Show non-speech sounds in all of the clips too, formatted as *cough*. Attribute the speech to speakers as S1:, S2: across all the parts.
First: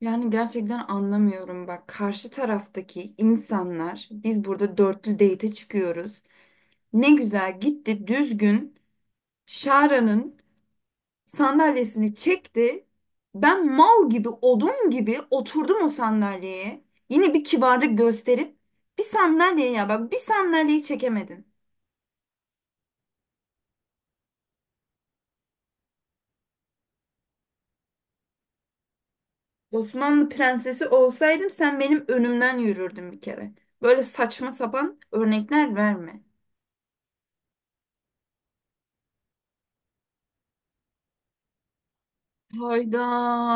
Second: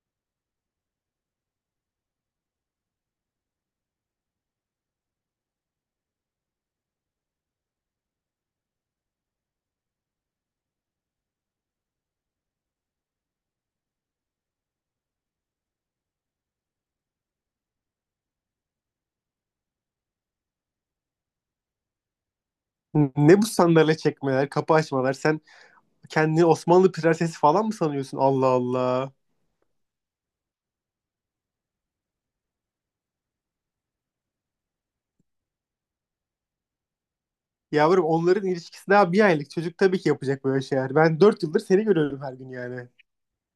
S1: Yani gerçekten anlamıyorum bak karşı taraftaki insanlar biz burada dörtlü date'e çıkıyoruz. Ne güzel gitti düzgün Şara'nın sandalyesini çekti. Ben mal gibi odun gibi oturdum o sandalyeye. Yine bir kibarlık gösterip bir sandalye ya bak bir sandalyeyi çekemedin.
S2: Ne bu sandalye çekmeler, kapı açmalar? Sen kendini Osmanlı prensesi falan mı sanıyorsun? Allah Allah.
S1: Osmanlı prensesi olsaydım sen benim önümden yürürdün bir kere. Böyle saçma sapan örnekler verme.
S2: Yavrum onların ilişkisi daha bir aylık. Çocuk tabii ki yapacak böyle şeyler. Ben 4 yıldır seni görüyorum her gün yani.
S1: Hayda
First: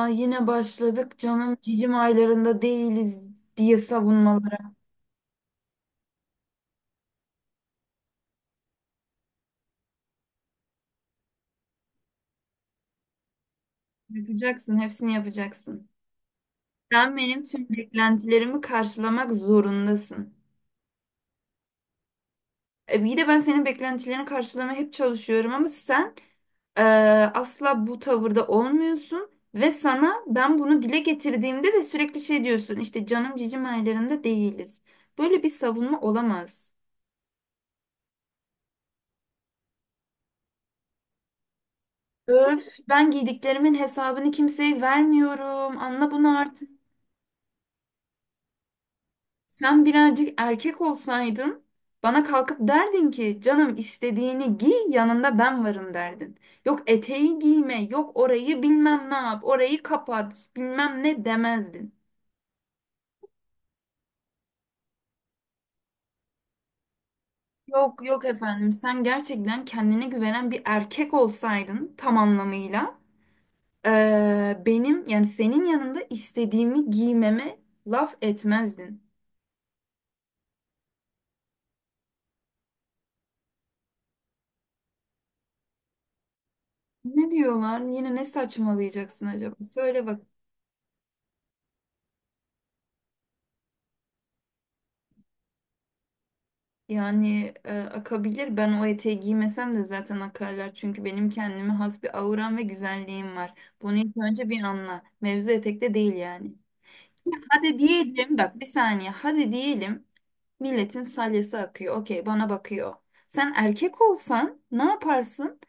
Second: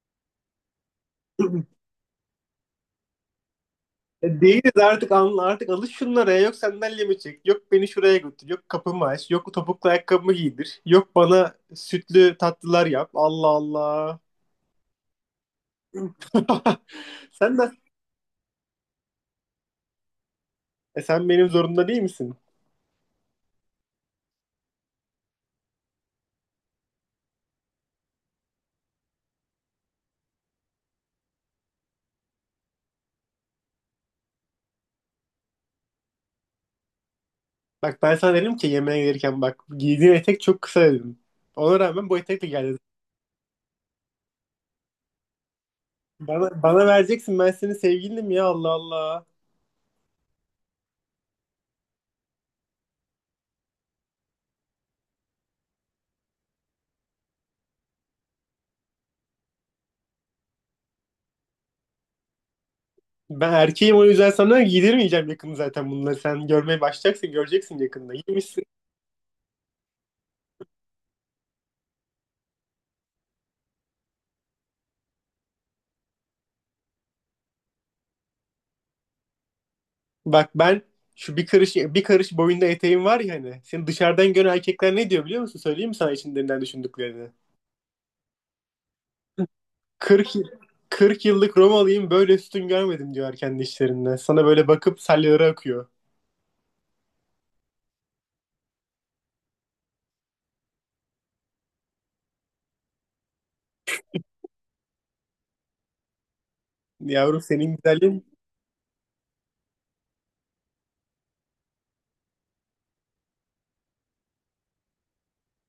S1: yine başladık canım cicim aylarında değiliz diye
S2: *clears throat* Değiliz
S1: savunmalara.
S2: artık anla artık alış şunlara ya. Yok sandalyemi çek, yok beni şuraya götür, yok kapımı aç, yok topuklu ayakkabımı giydir, yok bana sütlü tatlılar yap. Allah Allah.
S1: Yapacaksın hepsini yapacaksın. Sen
S2: *laughs*
S1: benim
S2: Sen
S1: tüm
S2: de
S1: beklentilerimi karşılamak zorundasın.
S2: sen benim zorunda değil misin?
S1: E, bir de ben senin beklentilerini karşılamaya hep çalışıyorum ama sen e, asla bu tavırda olmuyorsun. Ve sana ben bunu dile getirdiğimde de sürekli şey diyorsun işte canım cicim aylarında değiliz. Böyle bir savunma olamaz.
S2: Bak ben sana dedim ki yemeğe gelirken bak giydiğin etek çok kısa dedim. Ona rağmen bu etekle geldi.
S1: Öf, ben giydiklerimin hesabını kimseye vermiyorum. Anla bunu
S2: Bana,
S1: artık.
S2: bana vereceksin, ben senin sevgilinim ya. Allah Allah.
S1: Sen birazcık erkek olsaydın bana kalkıp derdin ki canım istediğini giy yanında ben varım derdin. Yok eteği giyme, yok orayı bilmem ne yap, orayı kapat, bilmem ne demezdin.
S2: Ben erkeğim, o yüzden sana giydirmeyeceğim yakında zaten bunları. Sen görmeye başlayacaksın, göreceksin
S1: Yok
S2: yakında.
S1: yok
S2: Giymişsin.
S1: efendim sen gerçekten kendine güvenen bir erkek olsaydın tam anlamıyla benim yani senin yanında istediğimi giymeme laf etmezdin.
S2: Bak ben şu bir karış bir karış boyunda eteğim var ya hani. Senin dışarıdan gören erkekler ne diyor biliyor musun? Söyleyeyim mi sana içlerinden düşündüklerini?
S1: Ne diyorlar? Yine ne saçmalayacaksın acaba? Söyle bak.
S2: Kırk yıllık Romalıyım böyle üstün görmedim diyor kendi işlerinde. Sana böyle bakıp salyaları akıyor.
S1: Yani akabilir. Ben o eteği giymesem de zaten akarlar. Çünkü benim kendime has bir auram ve güzelliğim var. Bunu ilk önce bir anla. Mevzu etekte değil yani.
S2: Yavrum senin
S1: Hadi
S2: güzelliğin
S1: diyelim bak bir saniye. Hadi diyelim milletin salyası akıyor. Okey bana bakıyor. Sen erkek olsan ne yaparsın?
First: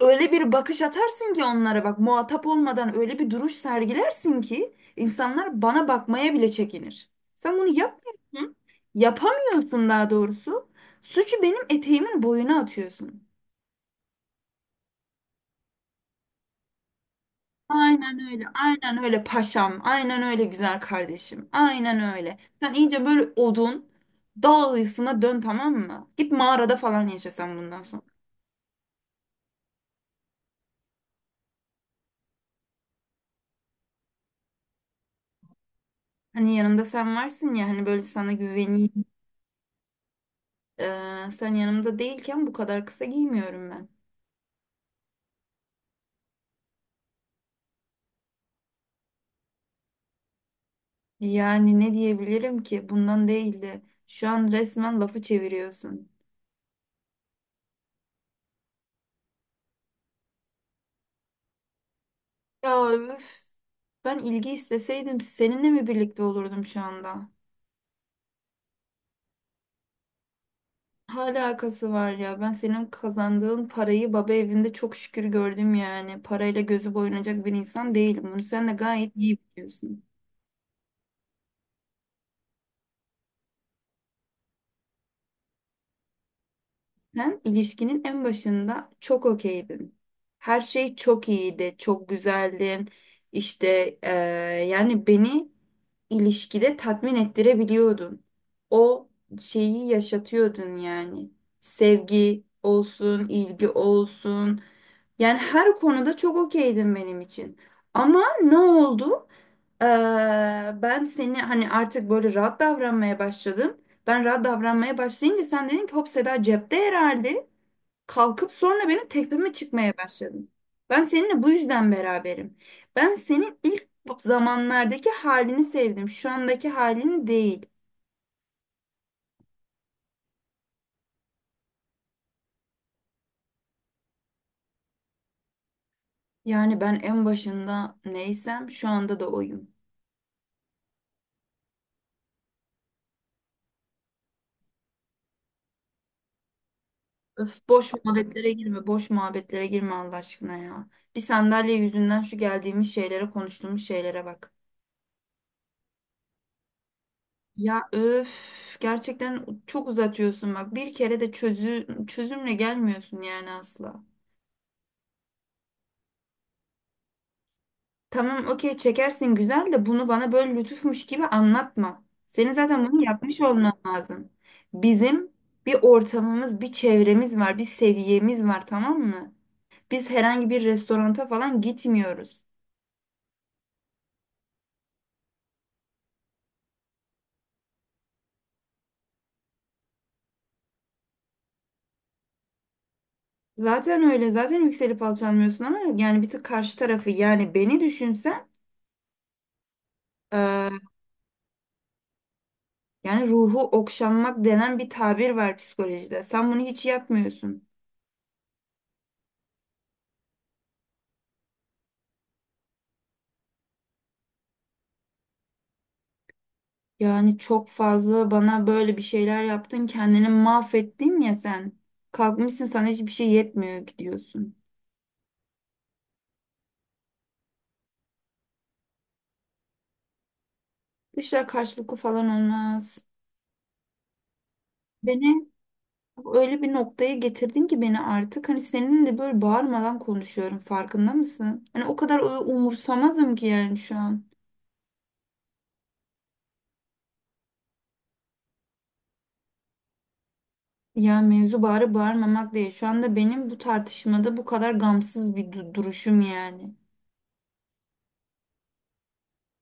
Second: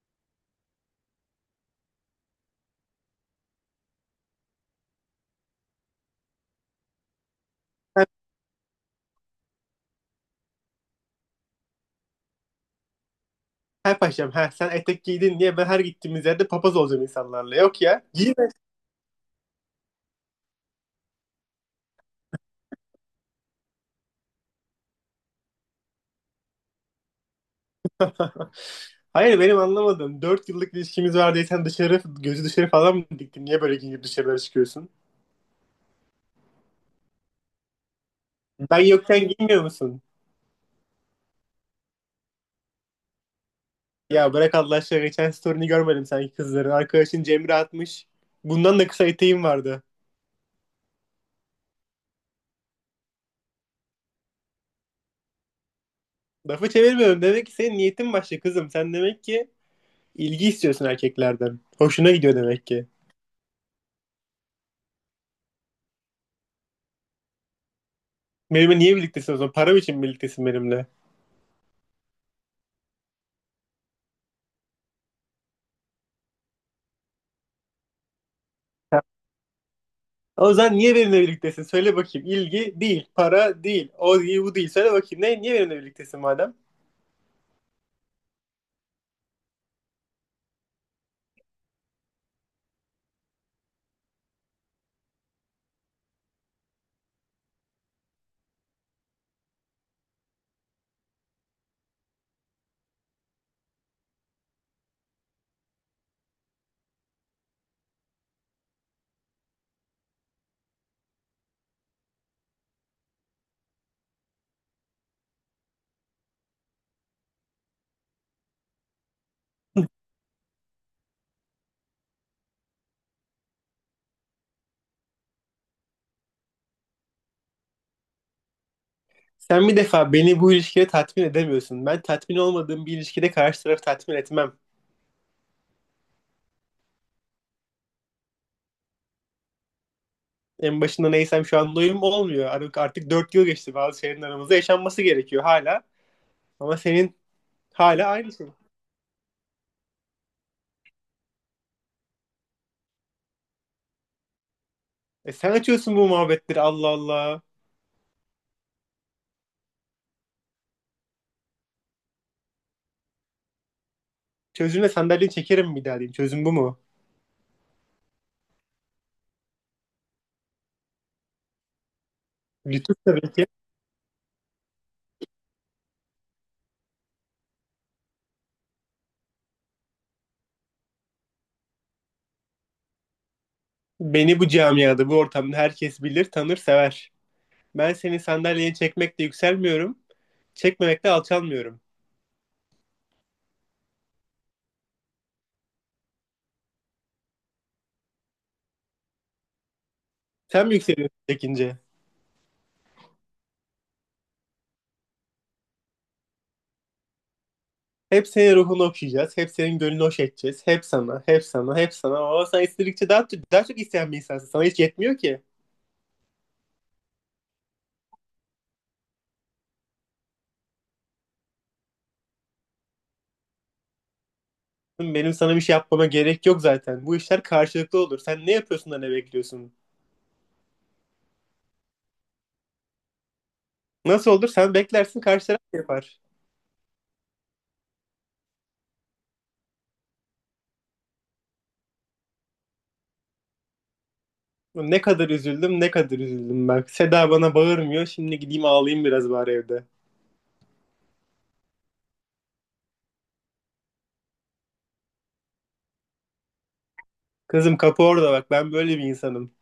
S1: Öyle bir bakış atarsın ki onlara bak muhatap olmadan öyle bir duruş sergilersin ki insanlar bana bakmaya bile çekinir. Sen bunu yapmıyorsun. Yapamıyorsun daha doğrusu. Suçu benim eteğimin boyuna atıyorsun.
S2: her paşam, ha sen etek giydin diye ben her gittiğimiz yerde papaz olacağım insanlarla. Yok ya,
S1: Aynen öyle.
S2: giyme.
S1: Aynen öyle paşam. Aynen öyle güzel kardeşim. Aynen öyle. Sen iyice böyle odun dağ ayısına dön tamam mı? Git mağarada falan yaşa sen bundan sonra.
S2: *laughs* Hayır benim anlamadım. Dört yıllık ilişkimiz var diye sen dışarı, gözü dışarı falan mı diktin? Niye böyle giyinip dışarılara çıkıyorsun?
S1: Hani yanımda sen varsın ya hani böyle sana
S2: Ben
S1: güveneyim.
S2: yokken giymiyor musun?
S1: Sen yanımda değilken bu kadar kısa giymiyorum ben.
S2: Ya bırak Allah aşkına, geçen story'ni görmedim sanki kızların. Arkadaşın Cemre atmış. Bundan da kısa eteğim vardı.
S1: Yani ne diyebilirim ki? Bundan değildi. Şu an resmen lafı çeviriyorsun.
S2: Lafı çevirmiyorum. Demek ki senin niyetin başka kızım. Sen demek ki İlgi istiyorsun erkeklerden. Hoşuna gidiyor demek ki.
S1: Ya üf. Ben ilgi isteseydim seninle mi birlikte olurdum şu anda?
S2: Benimle niye birliktesin o zaman? Param için birliktesin benimle?
S1: Hala alakası var ya. Ben senin kazandığın parayı baba evinde çok şükür gördüm yani. Parayla gözü boyanacak bir insan değilim. Bunu sen de gayet iyi biliyorsun.
S2: O zaman niye benimle birliktesin? Söyle bakayım. İlgi değil, para değil, o değil, bu değil. Söyle bakayım. Ne, niye benimle birliktesin madem?
S1: Zaten ilişkinin en başında çok okeydim. Her şey çok iyiydi, çok güzeldin. İşte yani beni ilişkide tatmin ettirebiliyordun. O şeyi yaşatıyordun yani. Sevgi olsun, ilgi olsun. Yani her konuda çok okeydin benim için. Ama ne oldu? Eee, ben seni hani artık böyle rahat davranmaya başladım. Ben rahat davranmaya başlayınca sen dedin ki hop Seda cepte herhalde. Kalkıp sonra benim tepeme çıkmaya başladın. Ben seninle bu yüzden beraberim. Ben senin ilk zamanlardaki halini sevdim. Şu andaki halini değil.
S2: Sen bir defa beni bu ilişkide tatmin edemiyorsun. Ben tatmin olmadığım bir ilişkide karşı tarafı tatmin etmem.
S1: Yani ben en başında neysem şu anda da oyum.
S2: En başında neysem şu an doyum olmuyor. Artık, artık 4 yıl geçti, bazı şeylerin aramızda yaşanması gerekiyor hala. Ama senin
S1: Öf boş
S2: hala aynı şey.
S1: muhabbetlere girme, boş muhabbetlere girme Allah aşkına ya. Bir sandalye yüzünden şu geldiğimiz şeylere, konuştuğumuz şeylere bak.
S2: E sen açıyorsun bu muhabbetleri. Allah Allah.
S1: Ya öf gerçekten çok uzatıyorsun bak bir kere de çözümle gelmiyorsun yani asla.
S2: Çözümle sandalyeyi çekerim bir daha diyeyim. Çözüm bu mu?
S1: Tamam okey çekersin güzel de bunu bana böyle lütufmuş gibi anlatma. Senin zaten
S2: Lütuf
S1: bunu
S2: tabii
S1: yapmış
S2: ki.
S1: olman lazım. Bizim bir ortamımız, bir çevremiz var, bir seviyemiz var tamam mı? Biz herhangi bir restoranta falan gitmiyoruz.
S2: Beni bu camiada, bu ortamda herkes bilir, tanır, sever. Ben seni sandalyeye çekmekle yükselmiyorum, çekmemekle alçalmıyorum.
S1: Zaten öyle zaten yükselip alçalmıyorsun ama yani bir tık karşı tarafı yani beni düşünsen.
S2: Sen mi yükseliyorsun çekince?
S1: Yani ruhu okşanmak denen bir tabir var psikolojide. Sen bunu hiç yapmıyorsun.
S2: Hep senin ruhunu okşayacağız, hep senin gönlünü hoş edeceğiz. Hep sana, hep sana, hep sana. Ama sen istedikçe daha, daha çok isteyen bir insansın. Sana hiç yetmiyor ki.
S1: Yani çok fazla bana böyle bir şeyler yaptın, kendini mahvettin ya sen. Kalkmışsın sana hiçbir şey yetmiyor gidiyorsun.
S2: Benim sana bir şey yapmama gerek yok zaten. Bu işler karşılıklı olur. Sen ne yapıyorsun da ne bekliyorsun?
S1: Bu işler karşılıklı falan olmaz.
S2: Nasıl olur? Sen beklersin,
S1: Beni
S2: karşı taraf yapar.
S1: öyle bir noktaya getirdin ki beni artık hani seninle böyle bağırmadan konuşuyorum farkında mısın? Hani o kadar umursamazım ki yani şu an.
S2: Ne kadar üzüldüm, ne kadar üzüldüm bak. Seda bana bağırmıyor. Şimdi gideyim ağlayayım biraz bari evde.
S1: Ya mevzu bağırıp bağırmamak değil. Şu anda benim bu tartışmada bu kadar gamsız bir duruşum yani.
S2: Kızım kapı orada bak. Ben böyle bir insanım.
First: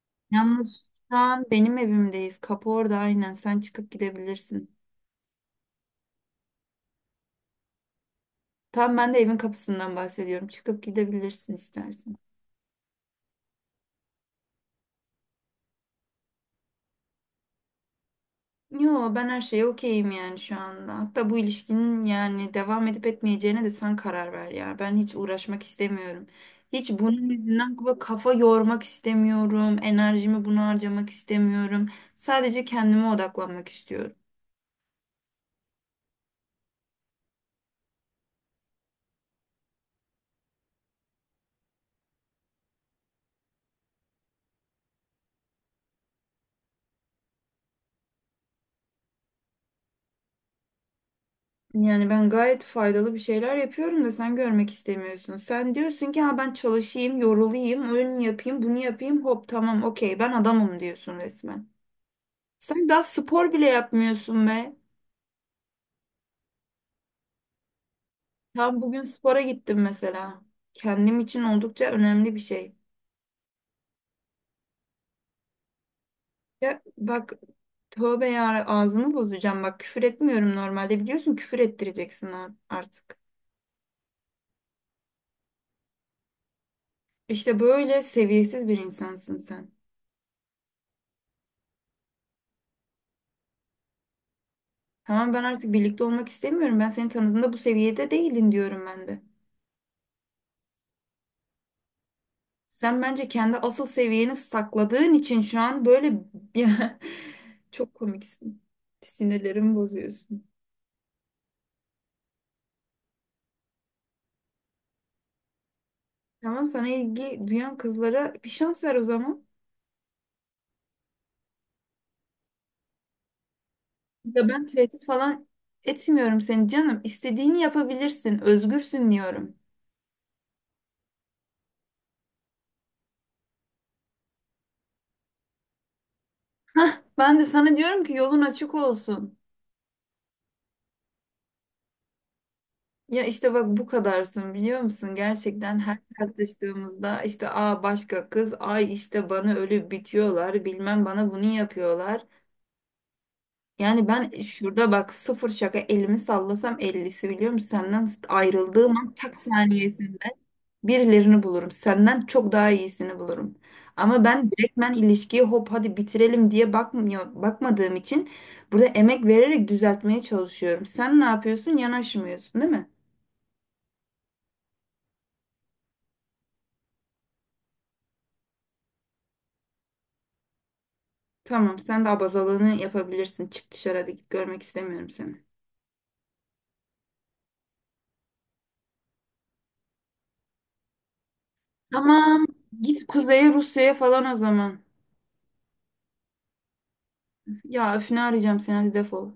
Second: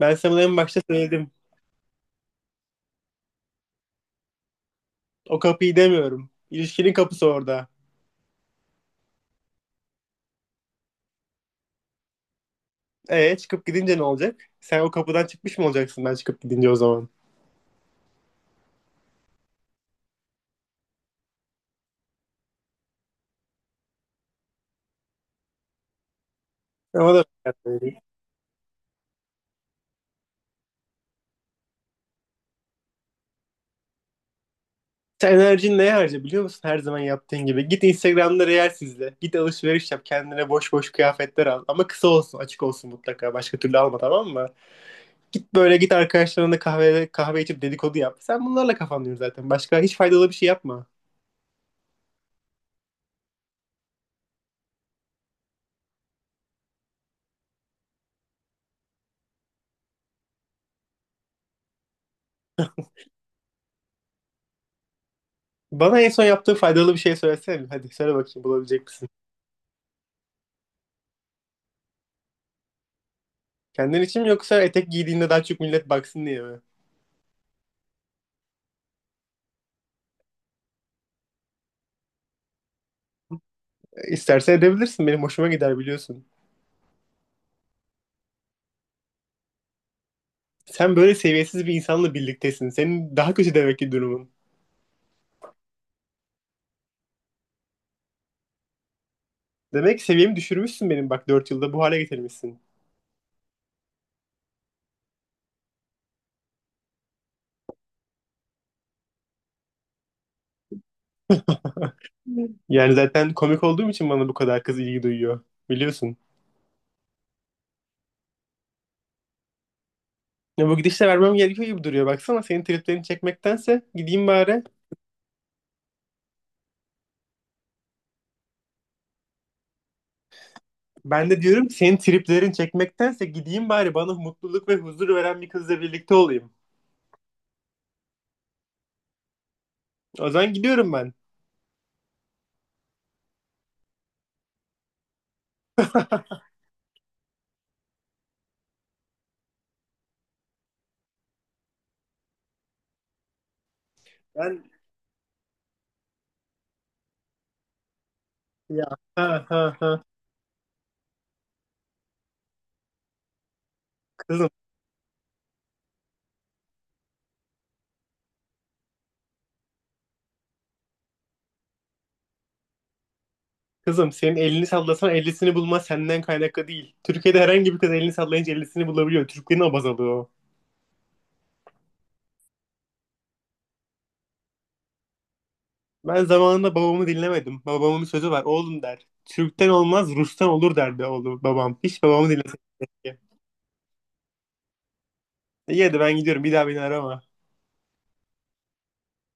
S2: Ben sana en başta
S1: Yalnız şu
S2: söyledim.
S1: an benim evimdeyiz. Kapı orada aynen. Sen çıkıp gidebilirsin.
S2: O kapıyı demiyorum. İlişkinin kapısı orada.
S1: Tam ben de evin kapısından bahsediyorum. Çıkıp gidebilirsin istersen.
S2: E çıkıp gidince ne olacak? Sen o kapıdan çıkmış mı olacaksın ben çıkıp gidince o zaman?
S1: Yo ben her şeye okeyim yani şu anda. Hatta bu ilişkinin yani devam edip etmeyeceğine de sen karar ver ya. Ben hiç uğraşmak istemiyorum. Hiç
S2: Ama da
S1: bunun yüzünden kafa kafa yormak istemiyorum. Enerjimi buna harcamak istemiyorum. Sadece kendime odaklanmak istiyorum.
S2: sen enerjini neye harca biliyor musun? Her zaman yaptığın gibi. Git Instagram'da reels izle. Git alışveriş yap. Kendine boş boş kıyafetler al. Ama kısa olsun, açık olsun mutlaka. Başka türlü alma, tamam mı? Git böyle, git arkadaşlarınla kahve kahve içip dedikodu yap. Sen bunlarla kafanlıyorsun zaten. Başka hiç faydalı bir şey yapma.
S1: Yani ben gayet faydalı bir şeyler yapıyorum da sen görmek istemiyorsun. Sen diyorsun ki ha ben çalışayım, yorulayım, öyle yapayım, bunu yapayım. Hop tamam okey ben adamım diyorsun resmen. Sen daha spor bile yapmıyorsun be.
S2: Bana en son yaptığı faydalı bir şey söylesene. Hadi söyle bakayım,
S1: Tam
S2: bulabilecek
S1: bugün
S2: misin?
S1: spora gittim mesela. Kendim için oldukça önemli bir şey.
S2: Kendin için mi, yoksa etek giydiğinde daha çok millet baksın diye mi?
S1: Ya bak tövbe ya ağzımı bozacağım. Bak küfür etmiyorum normalde biliyorsun küfür ettireceksin artık.
S2: E, İstersen edebilirsin. Benim hoşuma gider biliyorsun.
S1: İşte böyle seviyesiz bir insansın sen.
S2: Sen böyle seviyesiz bir insanla birliktesin. Senin daha kötü demek ki durumun.
S1: Tamam ben artık birlikte olmak istemiyorum. Ben seni tanıdığımda bu seviyede değildin diyorum ben de.
S2: Demek ki seviyemi düşürmüşsün benim, bak 4 yılda bu hale getirmişsin.
S1: Sen bence kendi asıl seviyeni sakladığın için şu an böyle *laughs* çok komiksin. Sinirlerimi bozuyorsun.
S2: Yani zaten komik olduğum için bana bu kadar kız ilgi duyuyor. Biliyorsun.
S1: Tamam sana ilgi duyan kızlara bir şans ver o zaman.
S2: Ya bu gidişle vermem gerekiyor gibi duruyor. Baksana, senin triplerini çekmektense gideyim
S1: Ya
S2: bari.
S1: ben tehdit falan etmiyorum seni canım. İstediğini yapabilirsin. Özgürsün diyorum.
S2: Ben de diyorum senin triplerini çekmektense gideyim bari, bana mutluluk ve huzur veren bir kızla birlikte olayım.
S1: Ben de sana diyorum ki yolun açık olsun.
S2: O zaman gidiyorum ben.
S1: Ya işte bak bu kadarsın biliyor musun? Gerçekten her tartıştığımızda işte başka kız, ay işte bana ölüp bitiyorlar, bilmem bana bunu yapıyorlar. Yani ben
S2: Ben,
S1: şurada bak sıfır şaka elimi sallasam ellisi biliyor musun? Senden
S2: ya,
S1: ayrıldığım an
S2: ha
S1: tak
S2: ha ha.
S1: saniyesinde birilerini bulurum. Senden çok daha iyisini bulurum. Ama ben
S2: Kızım,
S1: direktmen ilişkiyi hop hadi bitirelim diye bakmıyor, bakmadığım için burada emek vererek düzeltmeye çalışıyorum. Sen ne yapıyorsun? Yanaşmıyorsun, değil mi?
S2: kızım senin elini sallasan ellisini bulma senden kaynaklı değil. Türkiye'de herhangi bir kız elini sallayınca ellisini bulabiliyor. Türklerin abazalığı o.
S1: Tamam, sen de abazalığını yapabilirsin. Çık dışarı hadi git görmek istemiyorum seni.
S2: Ben zamanında babamı dinlemedim. Babamın bir sözü var. Oğlum, der. Türk'ten olmaz Rus'tan olur derdi oğlum babam. Hiç babamı
S1: Tamam.
S2: dinlemedim.
S1: Git kuzeye Rusya'ya falan o zaman.
S2: İyi, hadi ben gidiyorum. Bir daha beni arama.
S1: Ya öfünü arayacağım seni hadi defol.